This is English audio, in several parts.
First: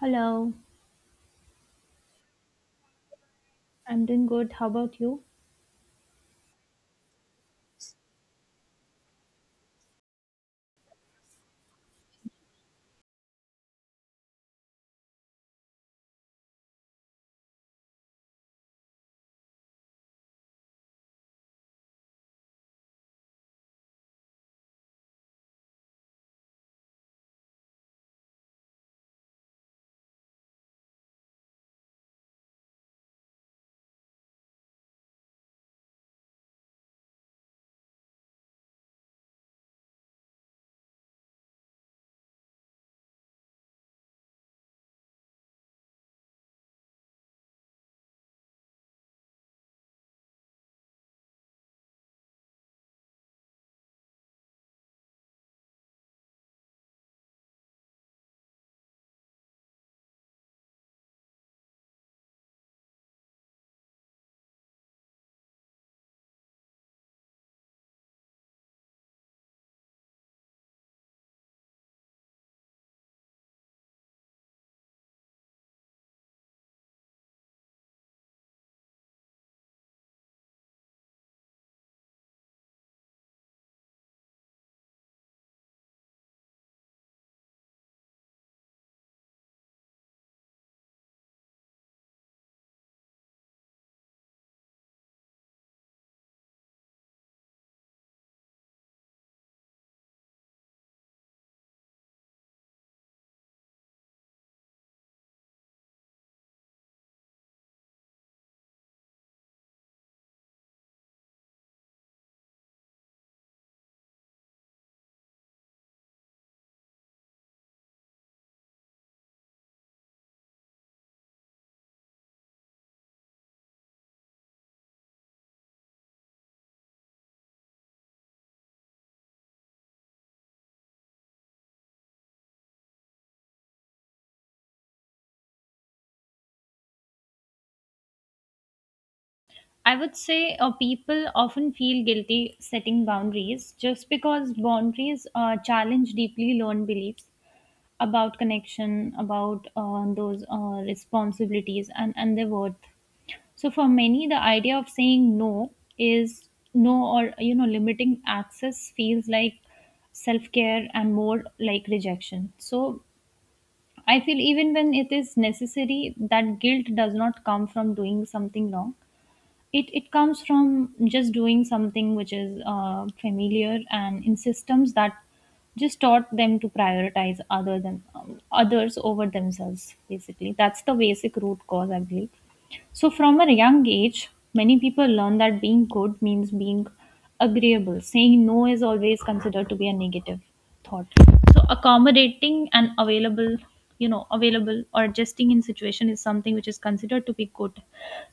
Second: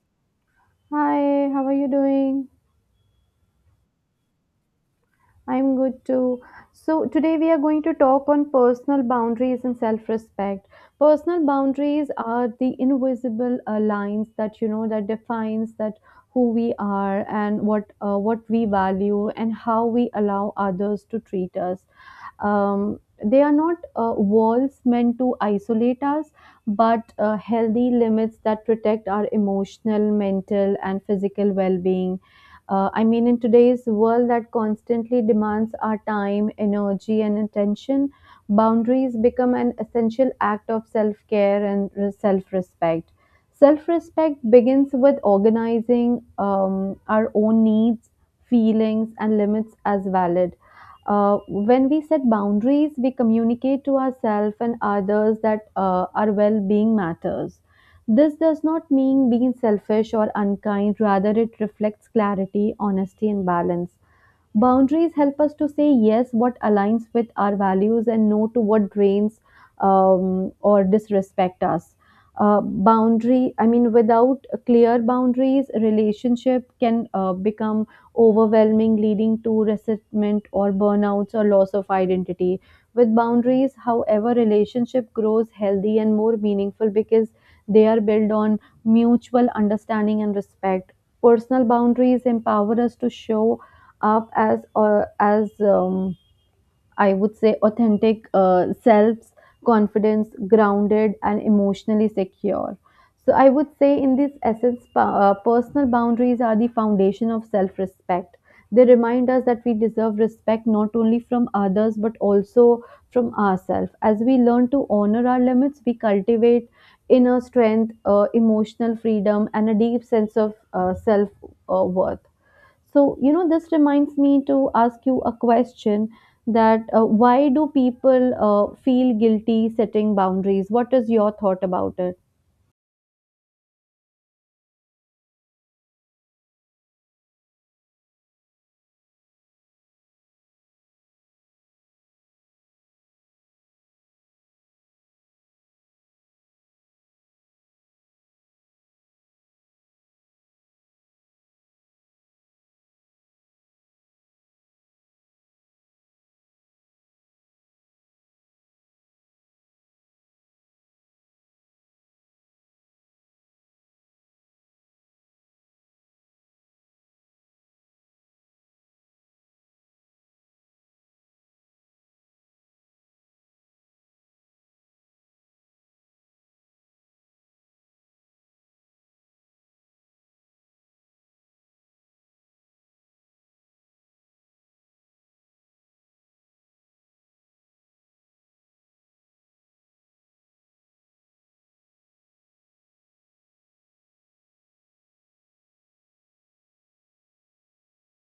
Hello, Hi, how are you doing? I'm doing good. How about you? I'm good too. So, today we are going to talk on personal boundaries and self-respect. Personal boundaries are the invisible lines that that defines that who we are and what we value and how we allow others to treat us. Um, they are not walls meant to isolate us, but healthy limits that protect our emotional, mental, and physical well-being. In today's world that constantly demands our time, energy, and attention, boundaries become an essential act of self care and self respect. Self respect begins with organizing our own needs, feelings, and limits as valid. When we set boundaries, we communicate to ourselves and others that our well being matters. This does not mean being selfish or unkind; rather, it reflects clarity, honesty, and balance. Boundaries help us to say yes what aligns with our values and no to what drains or disrespect us. Without clear boundaries, relationship can become overwhelming, leading to resentment or burnouts or loss of identity. With boundaries, however, relationship grows healthy and more meaningful because they are built on mutual understanding and respect. Personal boundaries empower us to show up as I would say authentic selves, confidence, grounded, and emotionally secure. So I would say in this essence, personal boundaries are the foundation of self-respect. They remind us that we deserve respect not only from others but also from ourselves. As we learn to honor our limits, we cultivate inner strength, emotional freedom, and a deep sense of self-worth. So, you know, this reminds me to ask you a question that why do people feel guilty setting boundaries? What is your thought about it? I would say people often feel guilty setting boundaries just because boundaries challenge deeply learned beliefs about connection, about those responsibilities, and their worth. So, for many, the idea of saying no is no or limiting access feels like self care and more like rejection. So, I feel even when it is necessary, that guilt does not come from doing something wrong. It comes from just doing something which is familiar and in systems that just taught them to prioritize other than others over themselves. Basically, that's the basic root cause, I believe. So, from a young age, many people learn that being good means being agreeable. Saying no is always considered to be a negative thought. So, accommodating and available, you know, available or adjusting in situation is something which is considered to be good.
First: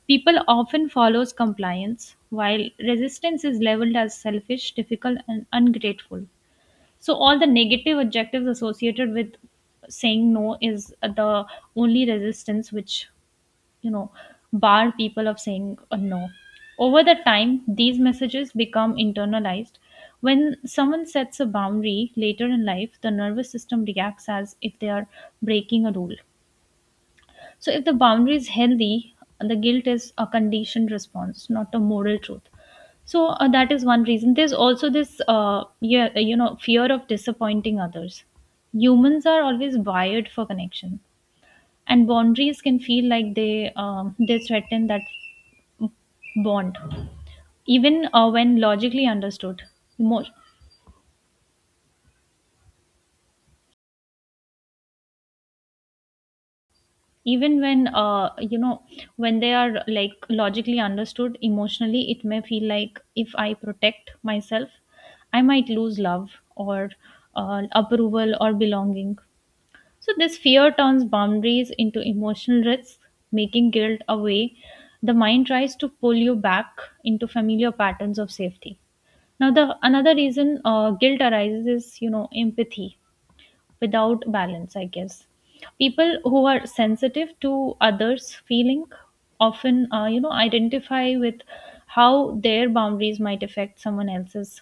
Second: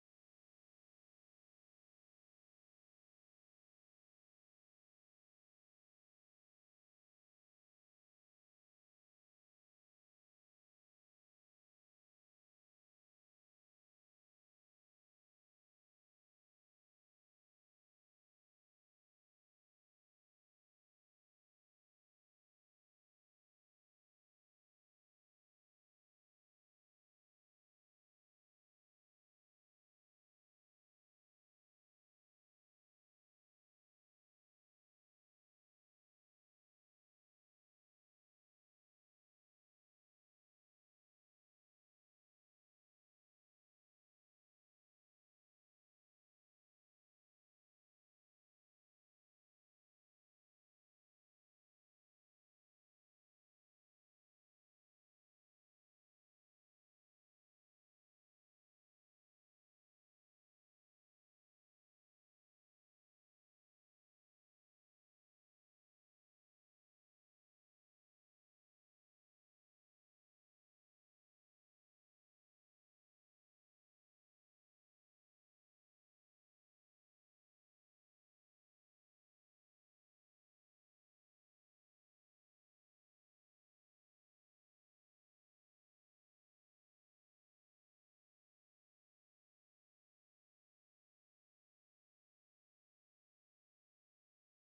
People often follows compliance, while resistance is leveled as selfish, difficult, and ungrateful. So, all the negative adjectives associated with saying no is the only resistance which, you know, bar people of saying a no. Over the time, these messages become internalized. When someone sets a boundary later in life, the nervous system reacts as if they are breaking a rule. So, if the boundary is healthy, the guilt is a conditioned response, not a moral truth. So that is one reason. There's also this, yeah, you know, fear of disappointing others. Humans are always wired for connection, and boundaries can feel like they threaten that bond even when logically understood emo- even when you know when they are like logically understood emotionally, it may feel like if I protect myself, I might lose love or approval or belonging. So this fear turns boundaries into emotional risks, making guilt a way the mind tries to pull you back into familiar patterns of safety. Now the another reason guilt arises is, you know, empathy without balance, I guess. People who are sensitive to others' feeling often, you know, identify with how their boundaries might affect someone else's.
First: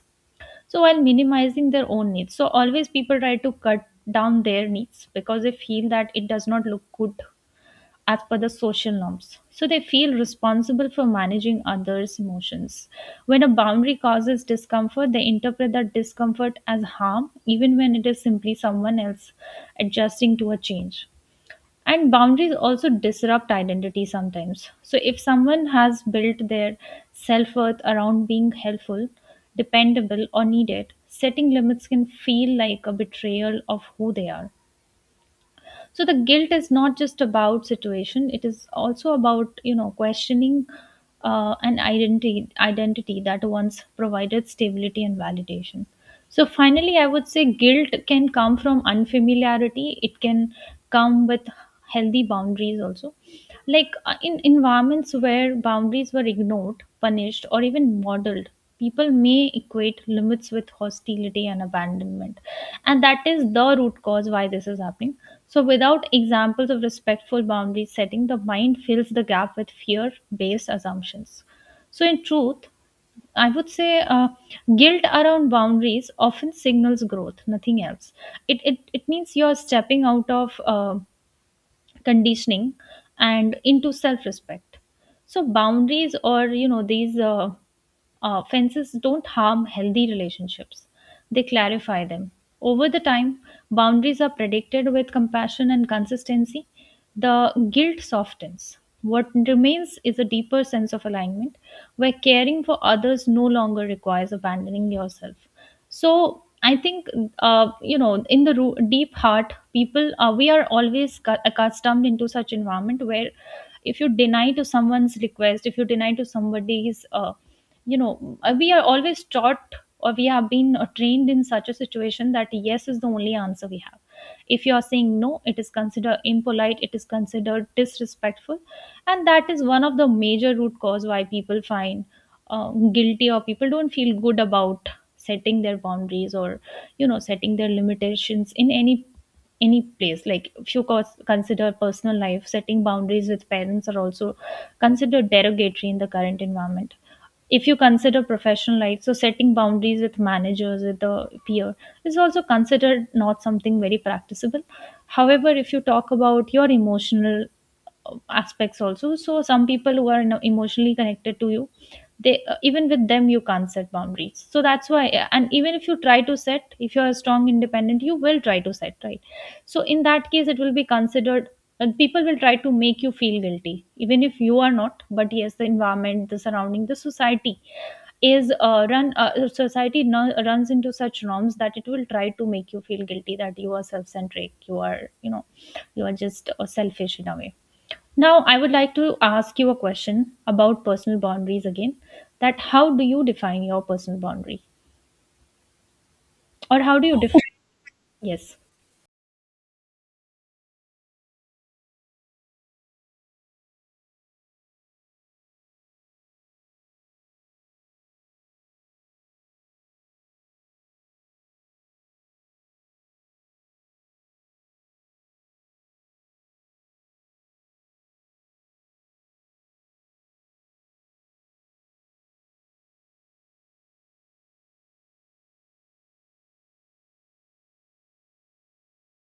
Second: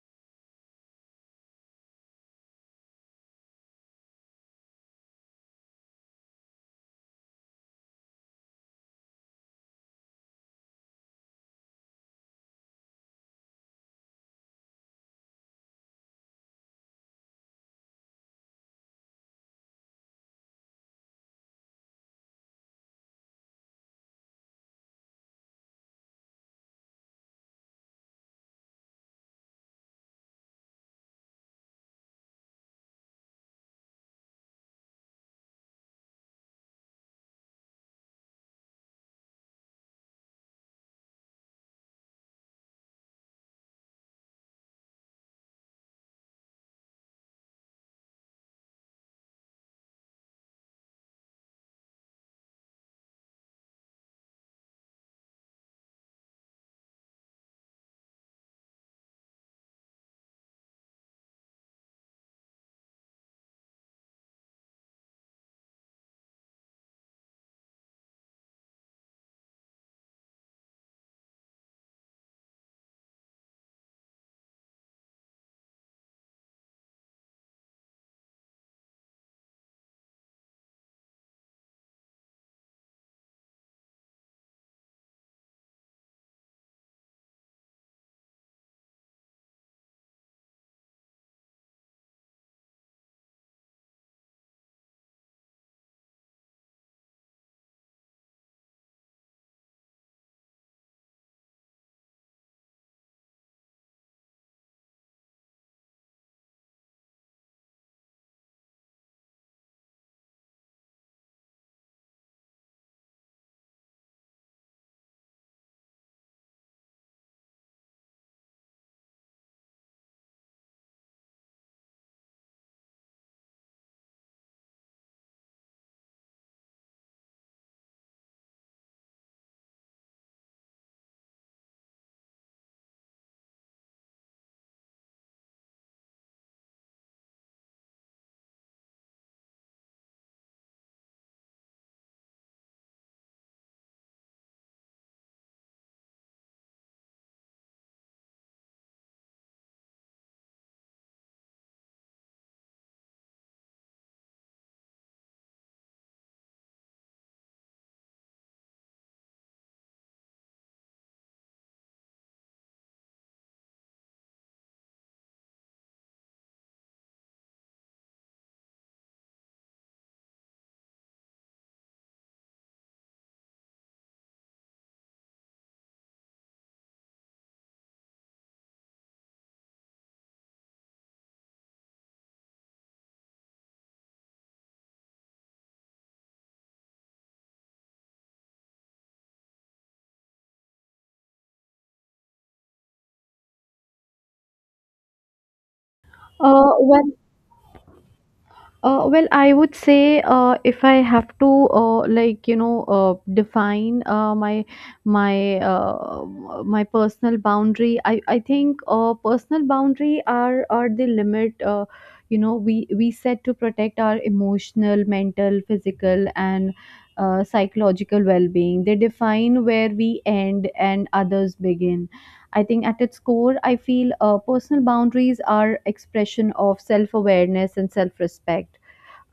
So while minimizing their own needs, so always people try to cut down their needs because they feel that it does not look good as per the social norms. So they feel responsible for managing others' emotions. When a boundary causes discomfort, they interpret that discomfort as harm, even when it is simply someone else adjusting to a change. And boundaries also disrupt identity sometimes. So if someone has built their self worth around being helpful, dependable, or needed, setting limits can feel like a betrayal of who they are. So the guilt is not just about situation, it is also about, you know, questioning an identity that once provided stability and validation. So finally I would say guilt can come from unfamiliarity. It can come with healthy boundaries also, like in environments where boundaries were ignored, punished, or even modeled, people may equate limits with hostility and abandonment. And that is the root cause why this is happening. So without examples of respectful boundary setting, the mind fills the gap with fear based assumptions. So in truth, I would say guilt around boundaries often signals growth, nothing else. It means you're stepping out of conditioning and into self-respect. So boundaries, or you know these fences don't harm healthy relationships, they clarify them. Over the time, boundaries are predicted with compassion and consistency, the guilt softens. What remains is a deeper sense of alignment where caring for others no longer requires abandoning yourself. So I think, you know, in the deep heart, people we are always accustomed into such environment where if you deny to someone's request, if you deny to somebody's you know, we are always taught, or we have been trained in such a situation that yes is the only answer we have. If you are saying no, it is considered impolite, it is considered disrespectful, and that is one of the major root cause why people find guilty, or people don't feel good about setting their boundaries, or you know, setting their limitations in any place. Like if you consider personal life, setting boundaries with parents are also considered derogatory in the current environment. If you consider professional life, so setting boundaries with managers, with the peer, is also considered not something very practicable. However, if you talk about your emotional aspects also, so some people who are emotionally connected to you, they even with them you can't set boundaries. So that's why. And even if you try to set, if you're strong, independent, you will try to set, right? So in that case it will be considered, and people will try to make you feel guilty even if you are not. But yes, the environment, the surrounding, the society is run society, no, runs into such norms that it will try to make you feel guilty that you are self-centric, you are, you know, you are just selfish in a way. Now, I would like to ask you a question about personal boundaries again. That how do you define your personal boundary, Uh, or how well, do you define? Yes. well, I would say if I have to define my my my personal boundary, I think personal boundary are the limit, we set to protect our emotional, mental, physical, and psychological well-being. They define where we end and others begin. I think at its core, I feel personal boundaries are expression of self-awareness and self-respect.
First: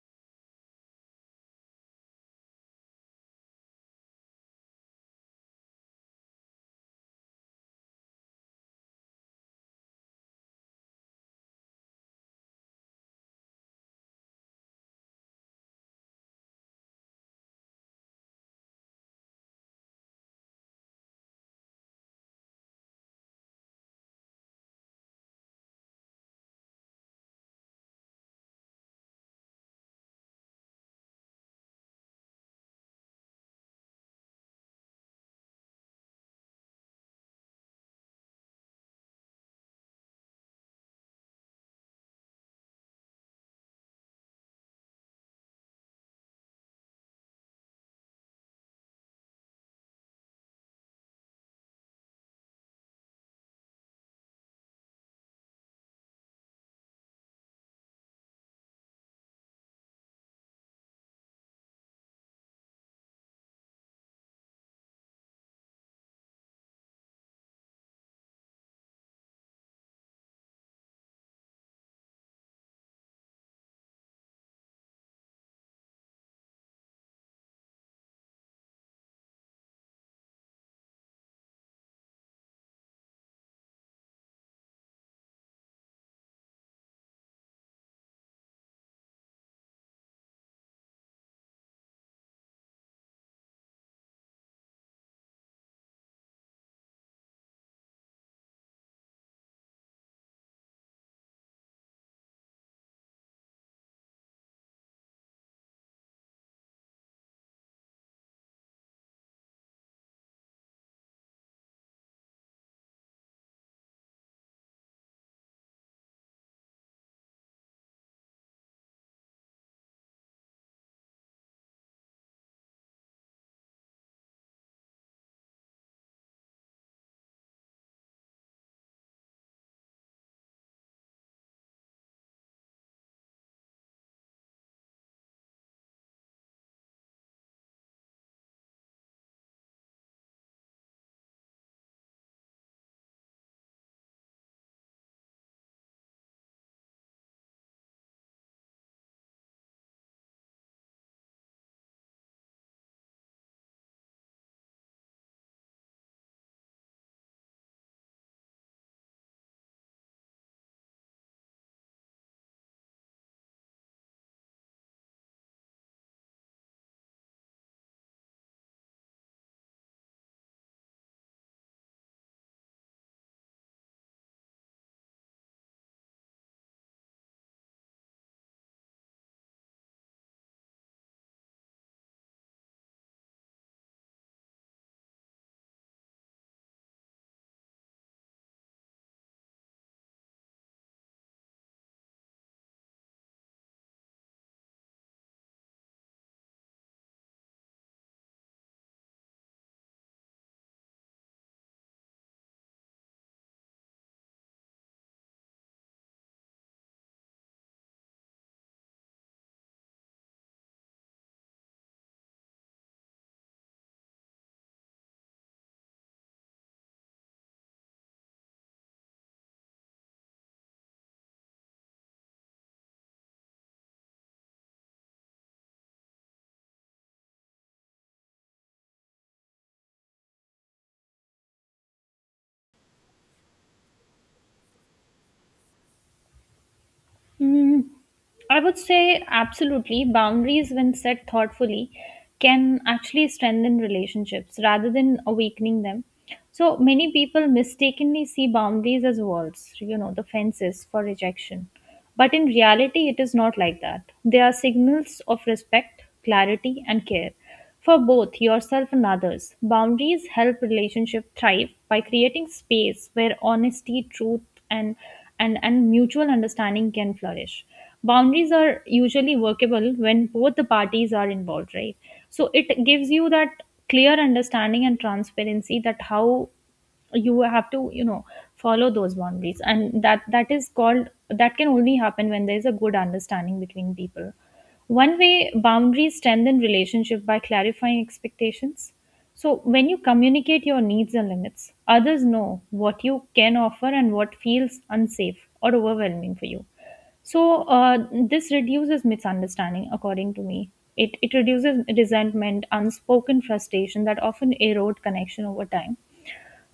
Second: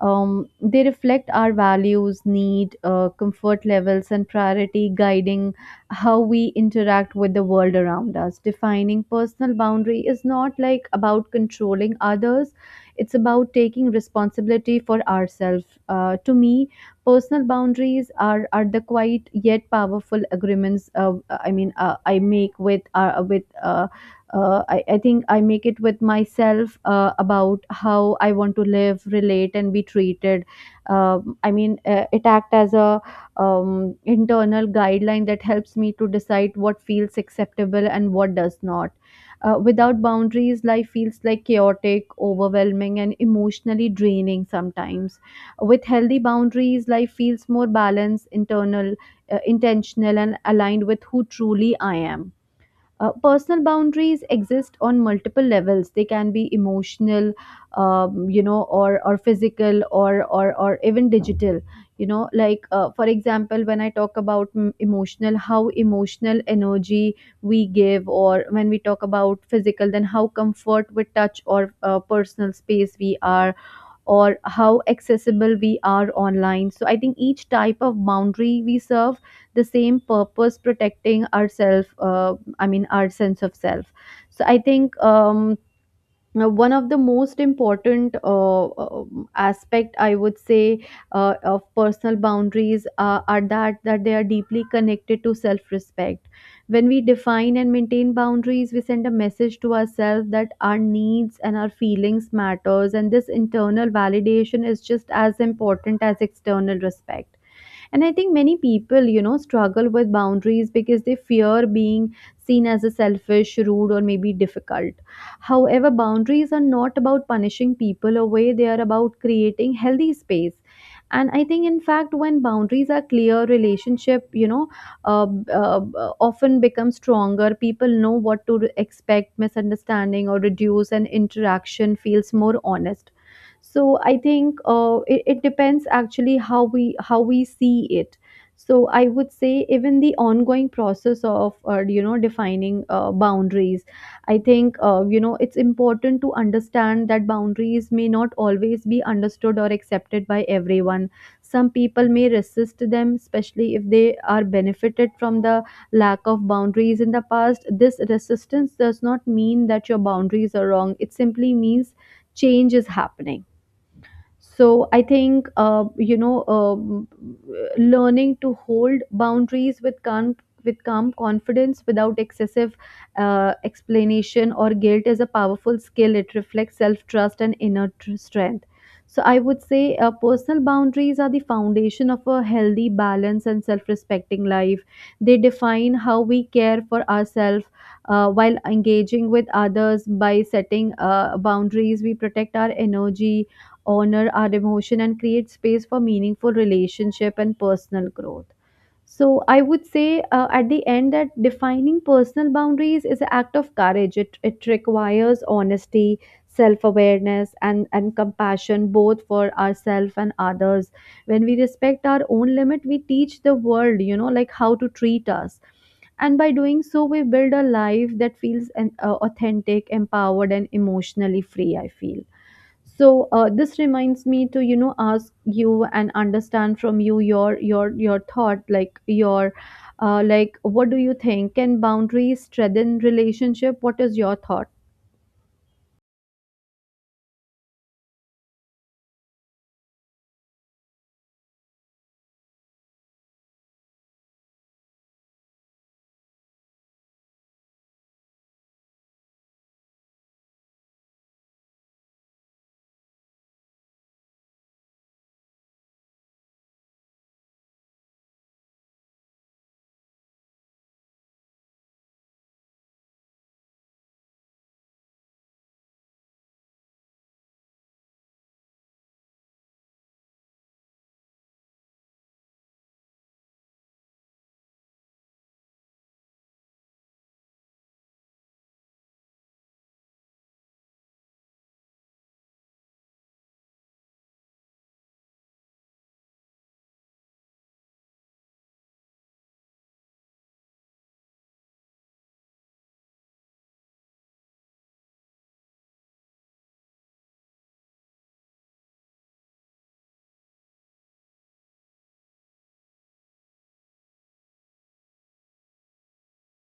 They reflect our values, need, comfort levels, and priority, guiding how we interact with the world around us. Defining personal boundary is not like about controlling others; it's about taking responsibility for ourselves. To me, personal boundaries are the quiet yet powerful agreements. I mean, I make with I think I make it with myself about how I want to live, relate, and be treated. It act as a internal guideline that helps me to decide what feels acceptable and what does not. Without boundaries, life feels like chaotic, overwhelming, and emotionally draining sometimes. With healthy boundaries, life feels more balanced, internal, intentional, and aligned with who truly I am. Personal boundaries exist on multiple levels. They can be emotional, or physical, or even digital. You know, like for example, when I talk about emotional, how emotional energy we give, or when we talk about physical, then how comfort with touch or personal space we are or how accessible we are online. So I think each type of boundary we serve the same purpose protecting ourselves, our sense of self. So I think now, one of the most important aspect I would say of personal boundaries are that they are deeply connected to self respect. When we define and maintain boundaries, we send a message to ourselves that our needs and our feelings matters, and this internal validation is just as important as external respect. And I think many people, you know, struggle with boundaries because they fear being seen as a selfish, rude, or maybe difficult. However, boundaries are not about punishing people away; they are about creating healthy space. And I think in fact, when boundaries are clear, relationship, you know, uh, uh, often become stronger. People know what to expect, misunderstanding or reduce, and interaction feels more honest. So I think it depends actually how we see it. So I would say even the ongoing process of defining boundaries, I think it's important to understand that boundaries may not always be understood or accepted by everyone. Some people may resist them, especially if they are benefited from the lack of boundaries in the past. This resistance does not mean that your boundaries are wrong; it simply means change is happening. So I think learning to hold boundaries with calm, confidence without excessive explanation or guilt is a powerful skill. It reflects self trust and inner strength. So I would say personal boundaries are the foundation of a healthy, balanced, and self respecting life. They define how we care for ourselves while engaging with others. By setting boundaries, we protect our energy, honor our emotion, and create space for meaningful relationship and personal growth. So I would say at the end that defining personal boundaries is an act of courage. It requires honesty, self-awareness, and compassion both for ourselves and others. When we respect our own limit, we teach the world, you know, like how to treat us, and by doing so we build a life that feels authentic, empowered, and emotionally free, I feel. So this reminds me to, you know, ask you and understand from you your thought, like your like what do you think: can boundaries strengthen relationship? What is your thought? Mm, I would say absolutely. Boundaries, when set thoughtfully, can actually strengthen relationships rather than awakening them. So many people mistakenly see boundaries as walls, you know, the fences for rejection. But in reality, it is not like that. They are signals of respect, clarity, and care. For both yourself and others, boundaries help relationship thrive by creating space where honesty, truth, and, and mutual understanding can flourish. Boundaries are usually workable when both the parties are involved, right? So it gives you that clear understanding and transparency that how you have to, you know, follow those boundaries, and that that is called that can only happen when there is a good understanding between people. One way boundaries strengthen relationship by clarifying expectations. So when you communicate your needs and limits, others know what you can offer and what feels unsafe or overwhelming for you. So this reduces misunderstanding, according to me. It reduces resentment, unspoken frustration that often erode connection over time.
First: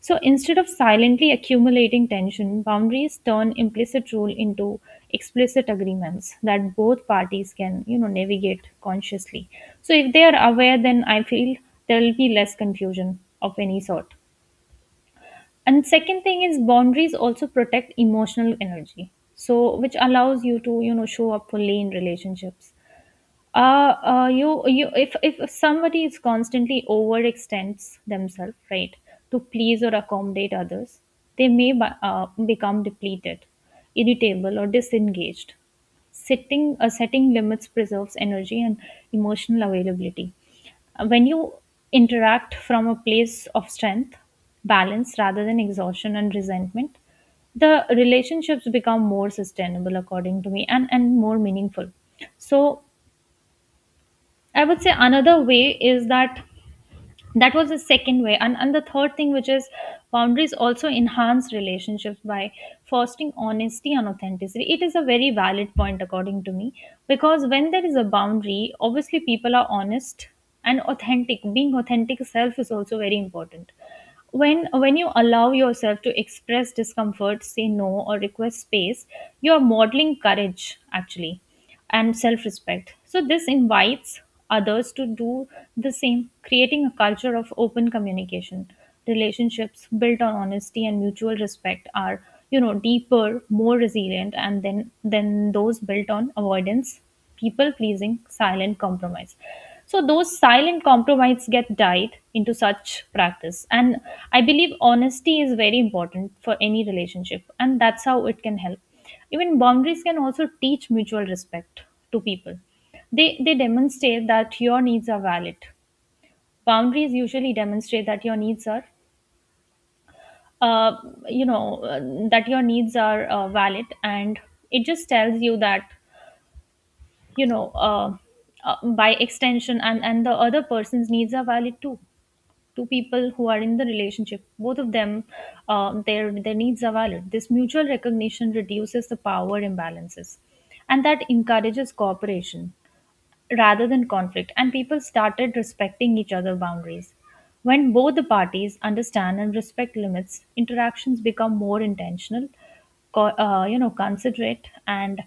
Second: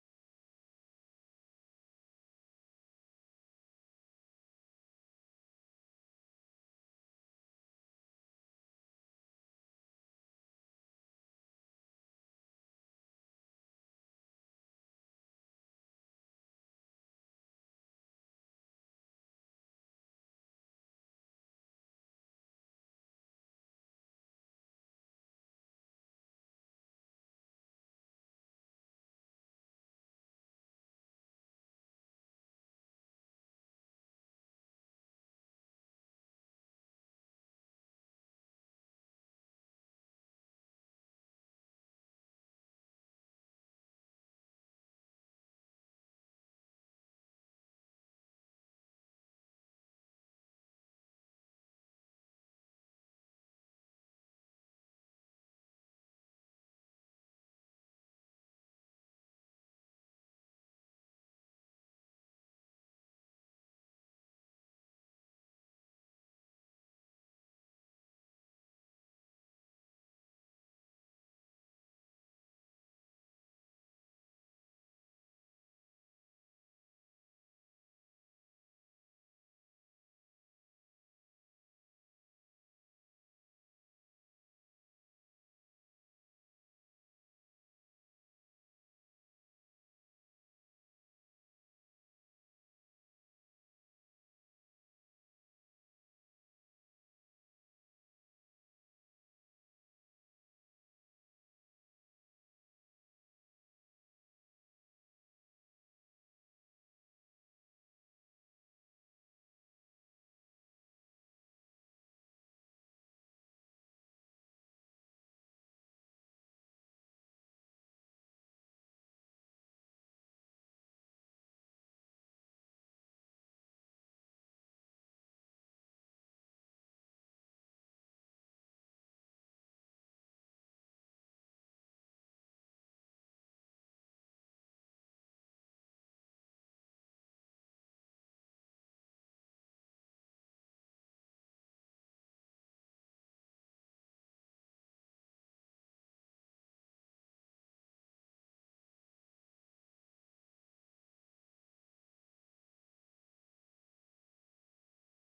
So instead of silently accumulating tension, boundaries turn implicit rule into explicit agreements that both parties can, you know, navigate consciously. So if they are aware, then I feel there will be less confusion of any sort. And second thing is boundaries also protect emotional energy, so which allows you to, you know, show up fully in relationships. You you If somebody is constantly overextends themselves, right, to please or accommodate others, they may become depleted, irritable, or disengaged. Setting limits preserves energy and emotional availability. When you interact from a place of strength, balance rather than exhaustion and resentment, the relationships become more sustainable, according to me, and more meaningful. So I would say another way is that that was the second way. And the third thing, which is boundaries also enhance relationships by fostering honesty and authenticity. It is a very valid point, according to me, because when there is a boundary, obviously people are honest and authentic. Being authentic self is also very important. When you allow yourself to express discomfort, say no, or request space, you are modeling courage, actually, and self respect. So, this invites others to do the same, creating a culture of open communication. Relationships built on honesty and mutual respect are, you know, deeper, more resilient, and then than those built on avoidance, people pleasing, silent compromise. So those silent compromise get died into such practice, and I believe honesty is very important for any relationship, and that's how it can help even boundaries can also teach mutual respect to people. They demonstrate that your needs are valid. Boundaries usually demonstrate that your needs are uh, you know uh, that your needs are valid, and it just tells you that you know uh, by extension, and the other person's needs are valid too. Two people who are in the relationship, both of them, their needs are valid. This mutual recognition reduces the power imbalances and that encourages cooperation rather than conflict, and people started respecting each other's boundaries. When both the parties understand and respect limits, interactions become more intentional, considerate, and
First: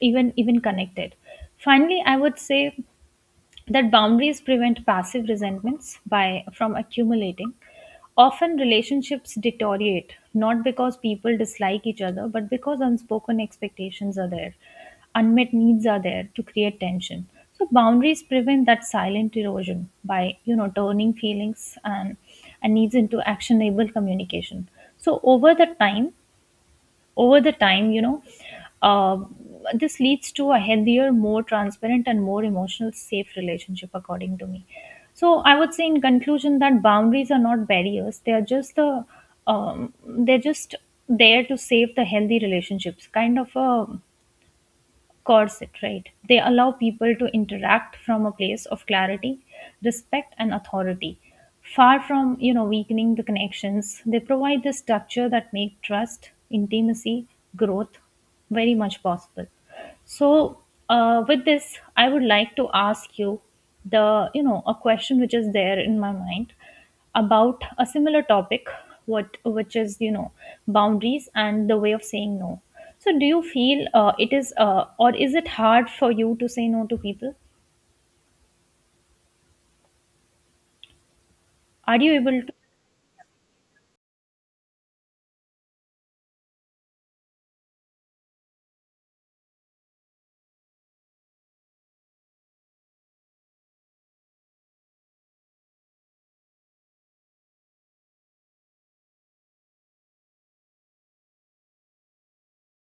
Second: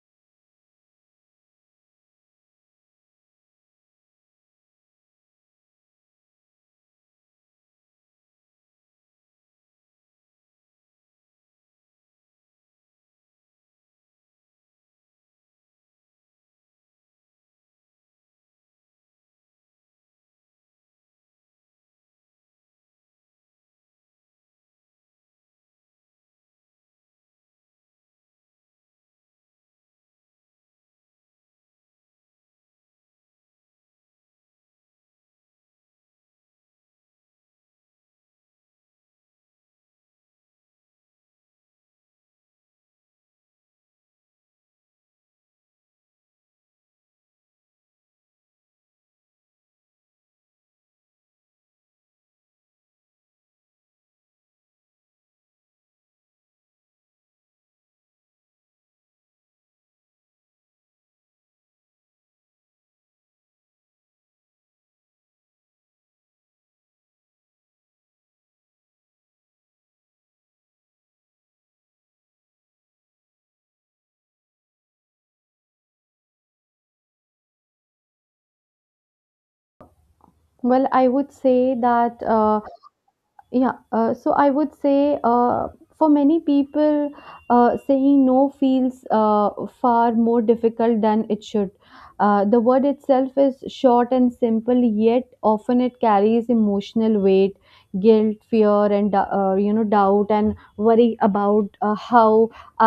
even connected. Finally, I would say that boundaries prevent passive resentments by from accumulating. Often relationships deteriorate not because people dislike each other, but because unspoken expectations are there, unmet needs are there to create tension. So boundaries prevent that silent erosion by turning feelings and needs into actionable communication. so over the time Over the time, uh, this leads to a healthier, more transparent, and more emotional safe relationship, according to me. So I would say, in conclusion, that boundaries are not barriers, they are just the they're just there to save the healthy relationships, kind of a corset, right? They allow people to interact from a place of clarity, respect, and authority. Far from weakening the connections, they provide the structure that make trust, intimacy, growth very much possible. So, with this, I would like to ask you the you know a question which is there in my mind about a similar topic, what which is, boundaries and the way of saying no. So do you feel it is or is it hard for you to say no to people, Well, I would say are you that. able to? Yeah, so I would say for many people, saying no feels far more difficult than it should. The word itself is short and simple, yet often it carries emotional weight, guilt, fear, and doubt and worry about how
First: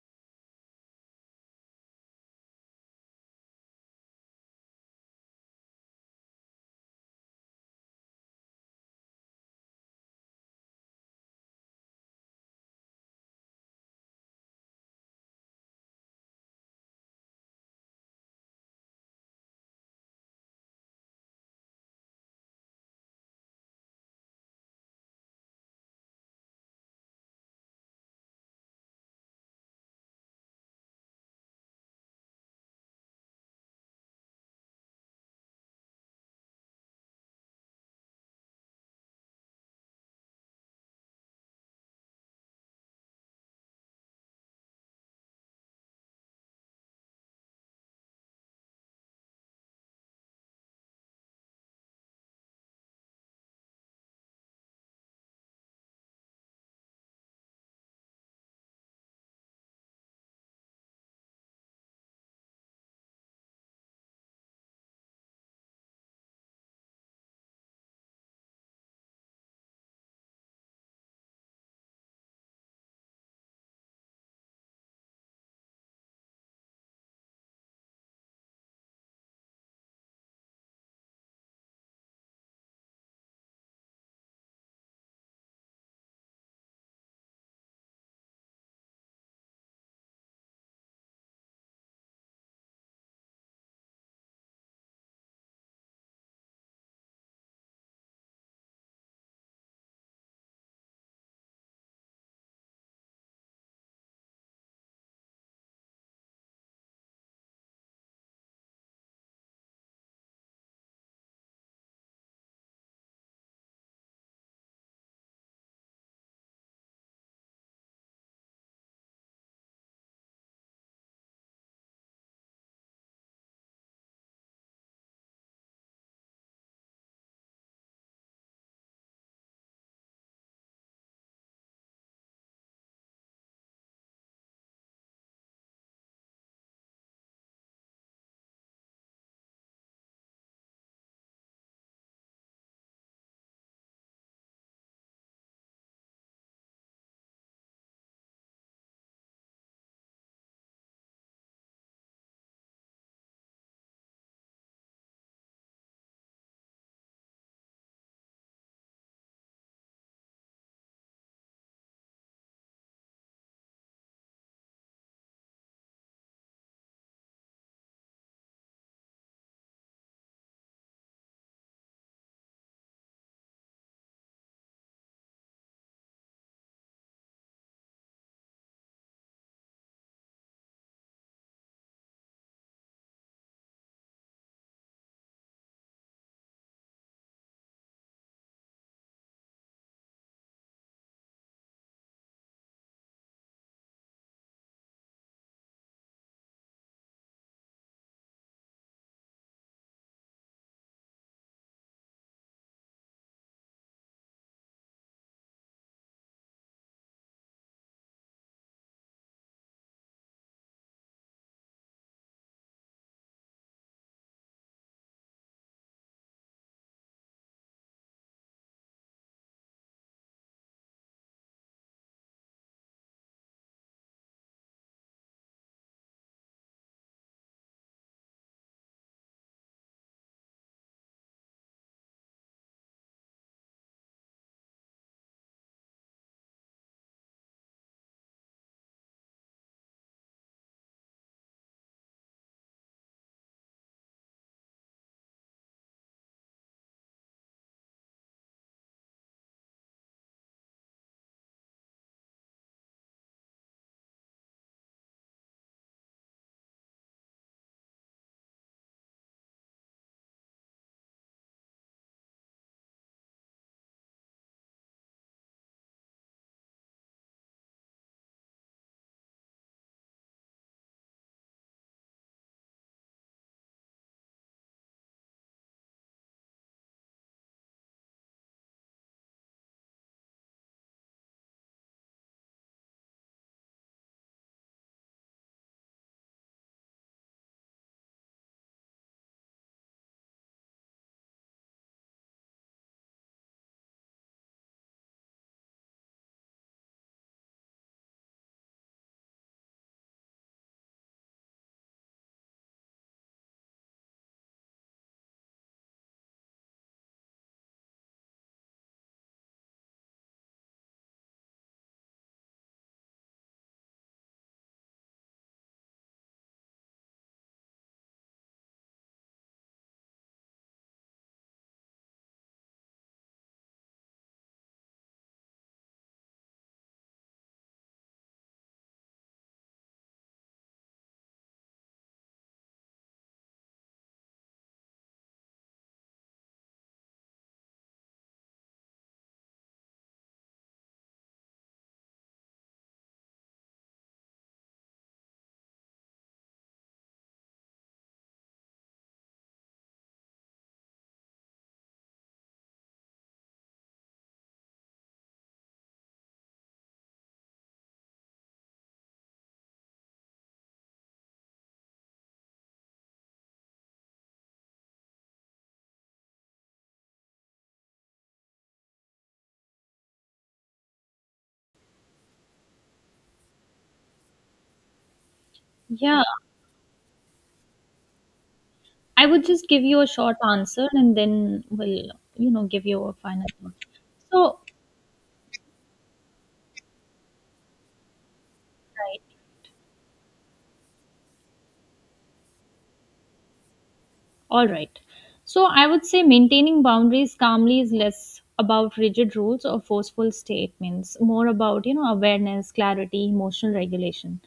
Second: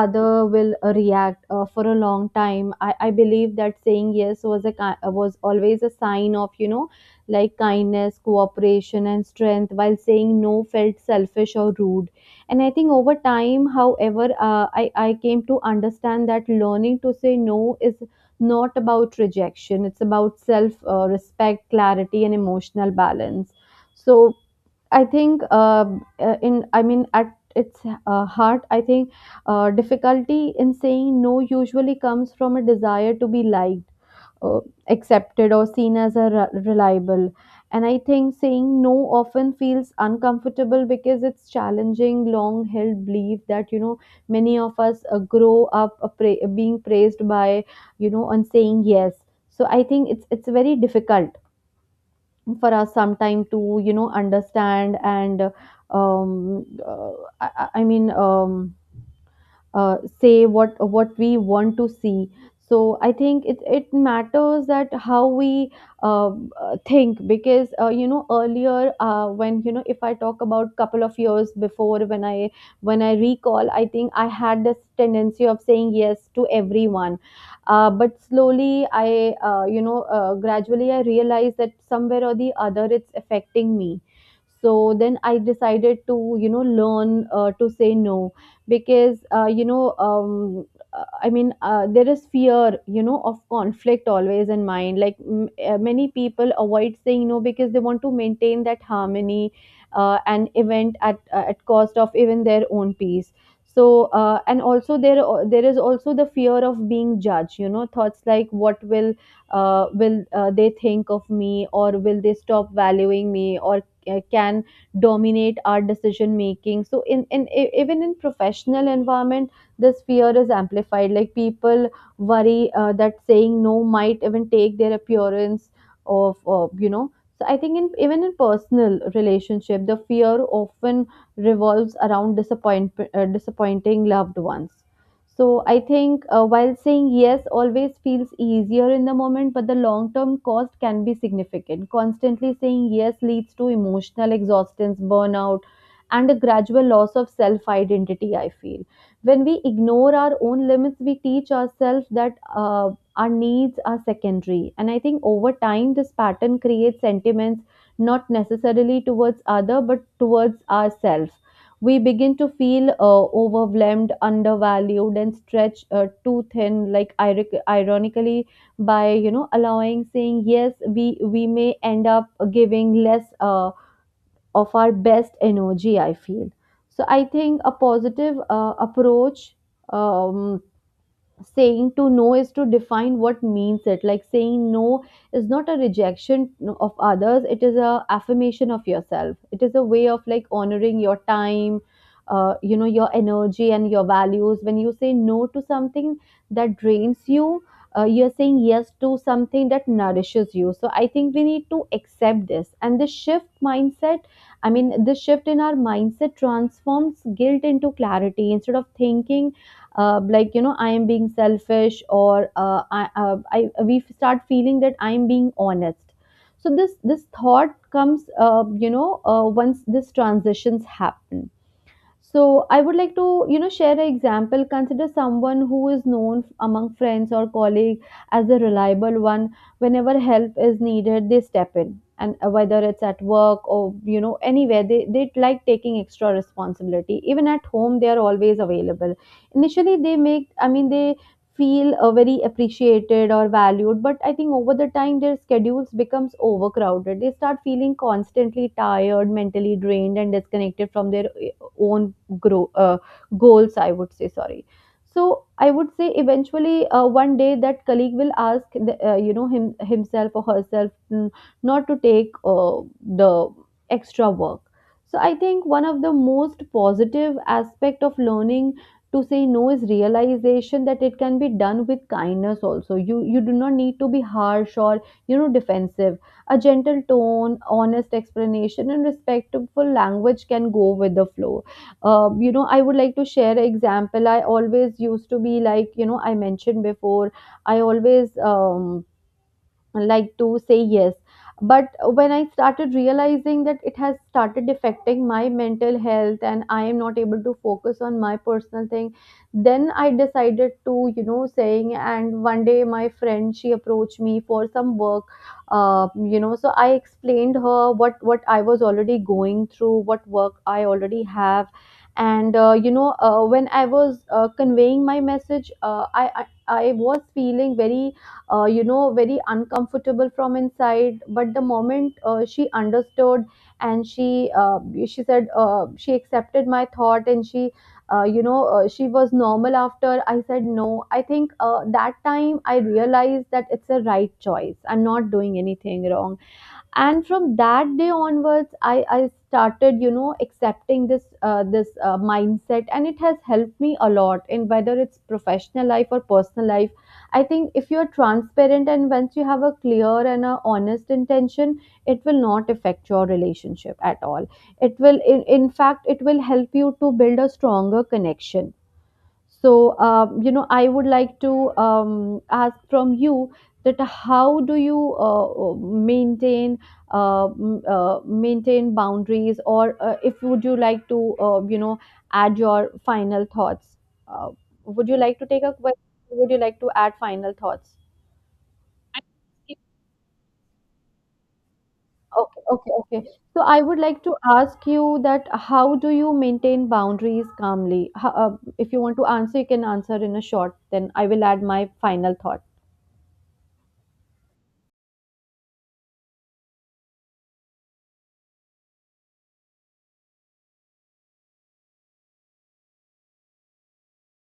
other will react. For a long time, I believe that saying yes was was always a sign of, you know, like kindness, cooperation, and strength, while saying no felt selfish or rude. And I think over time, however, I came to understand that learning to say no is not about rejection; it's about self respect, clarity, and emotional balance. So I think, at its heart, I think difficulty in saying no usually comes from a desire to be liked, uh, accepted, or seen as a reliable. And I think saying no often feels uncomfortable because it's challenging long held belief that, you know, many of us grow up being praised by, you know, on saying yes. So I think it's very difficult for us sometime to, you know, understand and um uh, I mean say what we want to see. So I think it matters that how we think. Because earlier, when you know if I talk about couple of years before, when I recall, I think I had this tendency of saying yes to everyone. But slowly I, gradually I realized that somewhere or the other it's affecting me. So then I decided to, you know, learn to say no. Because there is fear, you know, of conflict always in mind. Like many people avoid saying no because they want to maintain that harmony, and event at cost of even their own peace. So and also there there is also the fear of being judged. You know, thoughts like what will they think of me, or will they stop valuing me, or can dominate our decision making. So even in professional environment, this fear is amplified. Like people worry that saying no might even take their appearance of, so I think in even in personal relationship, the fear often revolves around disappointing loved ones. So I think while saying yes always feels easier in the moment, but the long term cost can be significant. Constantly saying yes leads to emotional exhaustion, burnout, and a gradual loss of self identity, I feel. When we ignore our own limits, we teach ourselves that our needs are secondary. And I think over time, this pattern creates sentiments not necessarily towards other but towards ourselves. We begin to feel overwhelmed, undervalued, and stretched too thin. Like ironically, by allowing saying yes, we may end up giving less of our best energy. I feel so. I think a positive approach. Um, Saying to no is to define what means it, like saying no is not a rejection of others. It is a affirmation of yourself. It is a way of like honoring your time, your energy and your values. When you say no to something that drains you, you're saying yes to something that nourishes you. So I think we need to accept this and the shift mindset. I mean, the shift in our mindset transforms guilt into clarity. Instead of thinking I am being selfish or I we start feeling that I am being honest. So this thought comes once this transitions happen. So I would like to, you know, share an example. Consider someone who is known among friends or colleagues as a reliable one. Whenever help is needed, they step in. And whether it's at work or, you know, anywhere, they like taking extra responsibility. Even at home, they are always available. Initially, they make, I mean, they feel very appreciated or valued. But I think over the time, their schedules becomes overcrowded. They start feeling constantly tired, mentally drained and disconnected from their own grow goals, I would say. Sorry. So I would say eventually one day that colleague will ask the, you know him himself or herself, not to take the extra work. So I think one of the most positive aspect of learning to say no is realization that it can be done with kindness also. You do not need to be harsh or, you know, defensive. A gentle tone, honest explanation and respectful language can go with the flow. I would like to share an example. I always used to be like, you know, I mentioned before, I always like to say yes. But when I started realizing that it has started affecting my mental health and I am not able to focus on my personal thing, then I decided to, you know, saying. And one day my friend, she approached me for some work. So I explained her what I was already going through, what work I already have. And when I was conveying my message, I was feeling very very uncomfortable from inside. But the moment she understood and she said, she accepted my thought and she, she was normal after I said no. I think that time I realized that it's a right choice, I'm not doing anything wrong. And from that day onwards, I started, you know, accepting this mindset, and it has helped me a lot in, whether it's professional life or personal life. I think if you're transparent and once you have a clear and a honest intention, it will not affect your relationship at all. It will in fact it will help you to build a stronger connection. So, I would like to ask from you that how do you maintain maintain boundaries, or if would you like to, add your final thoughts? Uh, would you like to take a question? Yeah, Would you like to add final thoughts? I would just give you a short answer and then we'll, you Okay, know, give okay, you a okay. final So I thought. would like to So, ask you that how do you maintain boundaries calmly? How, if you want right, to answer, you can answer in a short. Then I will add my final thought. all right. So, I would say maintaining boundaries calmly is less about rigid rules or forceful statements, more about, you know, awareness, clarity, emotional regulation.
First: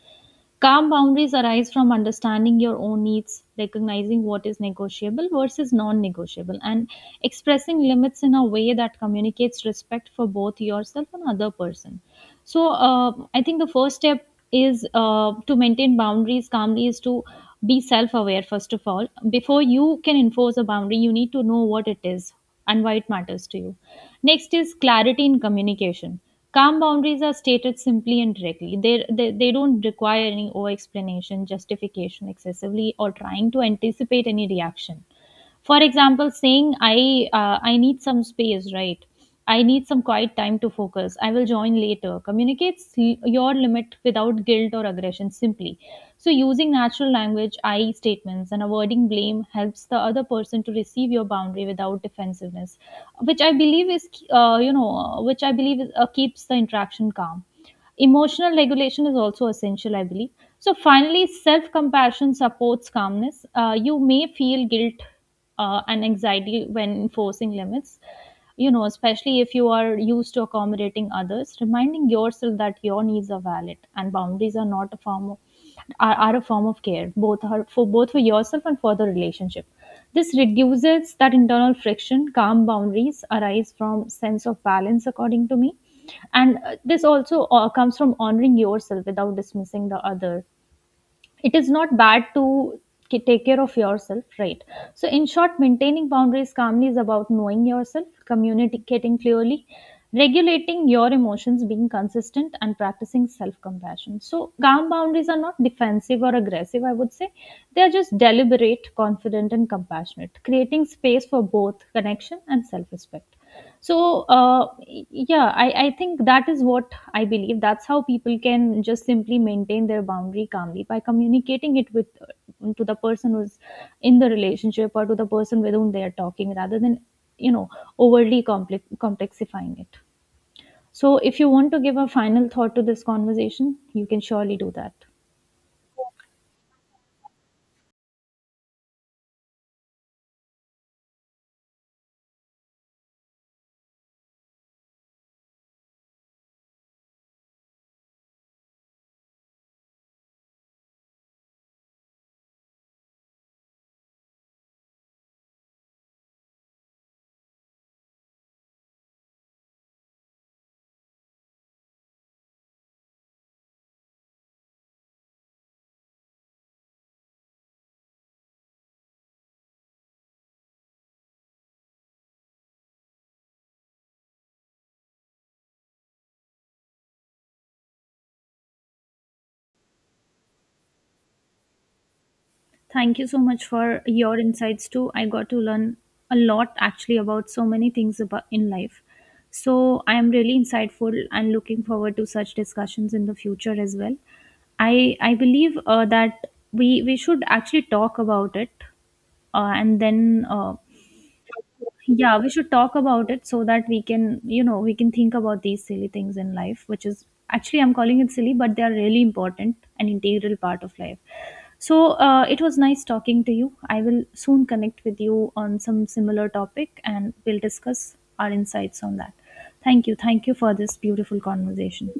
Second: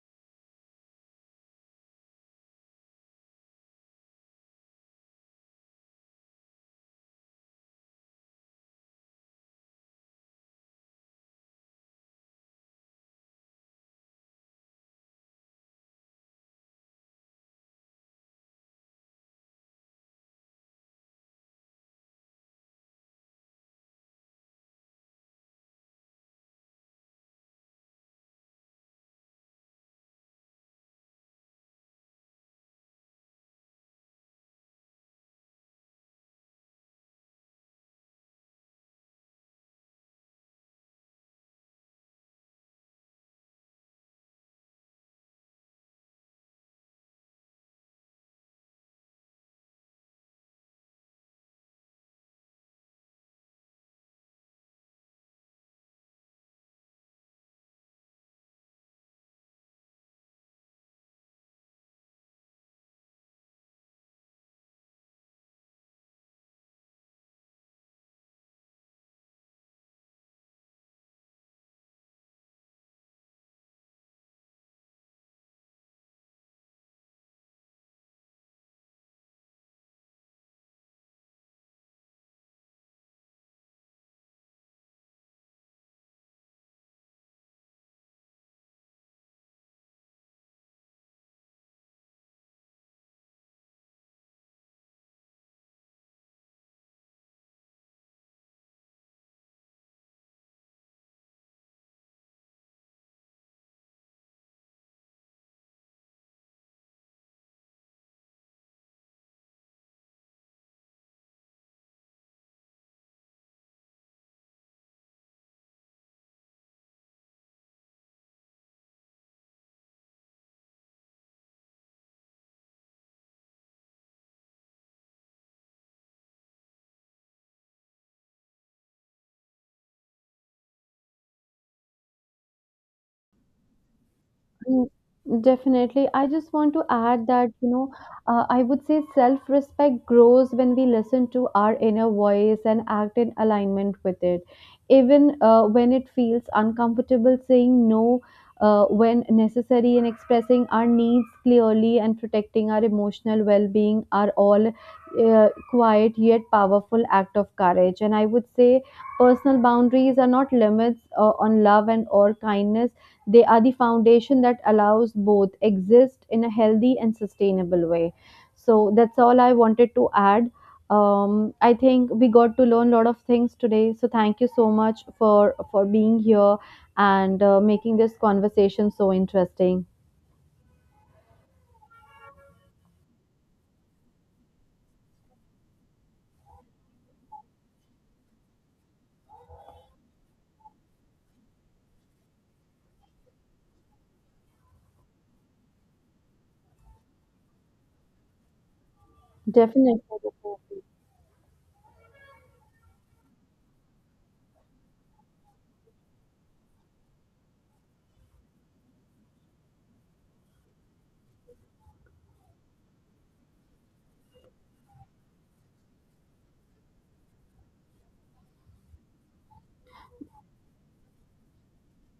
Calm boundaries arise from understanding your own needs, recognizing what is negotiable versus non negotiable, and expressing limits in a way that communicates respect for both yourself and other person. So, I think the first step is to maintain boundaries calmly is to be self aware, first of all. Before you can enforce a boundary, you need to know what it is and why it matters to you. Next is clarity in communication. Calm boundaries are stated simply and directly. They don't require any over explanation, justification excessively, or trying to anticipate any reaction. For example, saying, I need some space, right? I need some quiet time to focus. I will join later. Communicates your limit without guilt or aggression simply. So, using natural language, I statements, and avoiding blame helps the other person to receive your boundary without defensiveness, which I believe is, keeps the interaction calm. Emotional regulation is also essential, I believe. So finally, self compassion supports calmness. You may feel guilt and anxiety when enforcing limits. You know, especially if you are used to accommodating others, reminding yourself that your needs are valid and boundaries are not a form of are a form of care, both are, for both for yourself and for the relationship. This reduces that internal friction. Calm boundaries arise from sense of balance, according to me, and this also comes from honoring yourself without dismissing the other. It is not bad to take care of yourself, right? So in short, maintaining boundaries calmly is about knowing yourself, communicating clearly, regulating your emotions, being consistent, and practicing self compassion. So calm boundaries are not defensive or aggressive, I would say. They are just deliberate, confident, and compassionate, creating space for both connection and self respect. So yeah, I think that is what I believe, that's how people can just simply maintain their boundary calmly by communicating it with to the person who's in the relationship or to the person with whom they are talking, rather than, you know, overly complexifying it. So if you want to give a final thought to this conversation, you can surely do Mm. that. Definitely. I just want to add that, you know, I would say self respect grows when we listen to our inner voice and act in alignment with it. Even when it feels uncomfortable, saying no when necessary and expressing our needs clearly and protecting our emotional well being are all quiet yet powerful act of courage. And I would say personal boundaries are not limits on love and or kindness. They are the foundation that allows both exist in a healthy and sustainable way. So that's all I wanted to add. I think we got to learn a lot of things today. So thank you so much for being here and making this conversation so interesting. Thank you so much for your insights too. I got to learn a lot actually about so many things about in life. So I am really insightful and looking forward to such discussions in the future as well. I believe that we should actually talk about it, and Definitely. then uh, yeah, we should talk about it so that we can, you know, we can think about these silly things in life, which is actually I'm calling it silly, but they are really important and integral part of life. So it was nice talking to you. I will soon connect with you on some similar topic and we'll discuss our insights on that. Thank you. Thank you for this beautiful conversation.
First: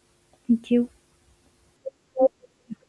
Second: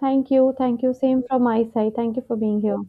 Thank you. Thank Thank you. you. Same from my side. Thank you for being here.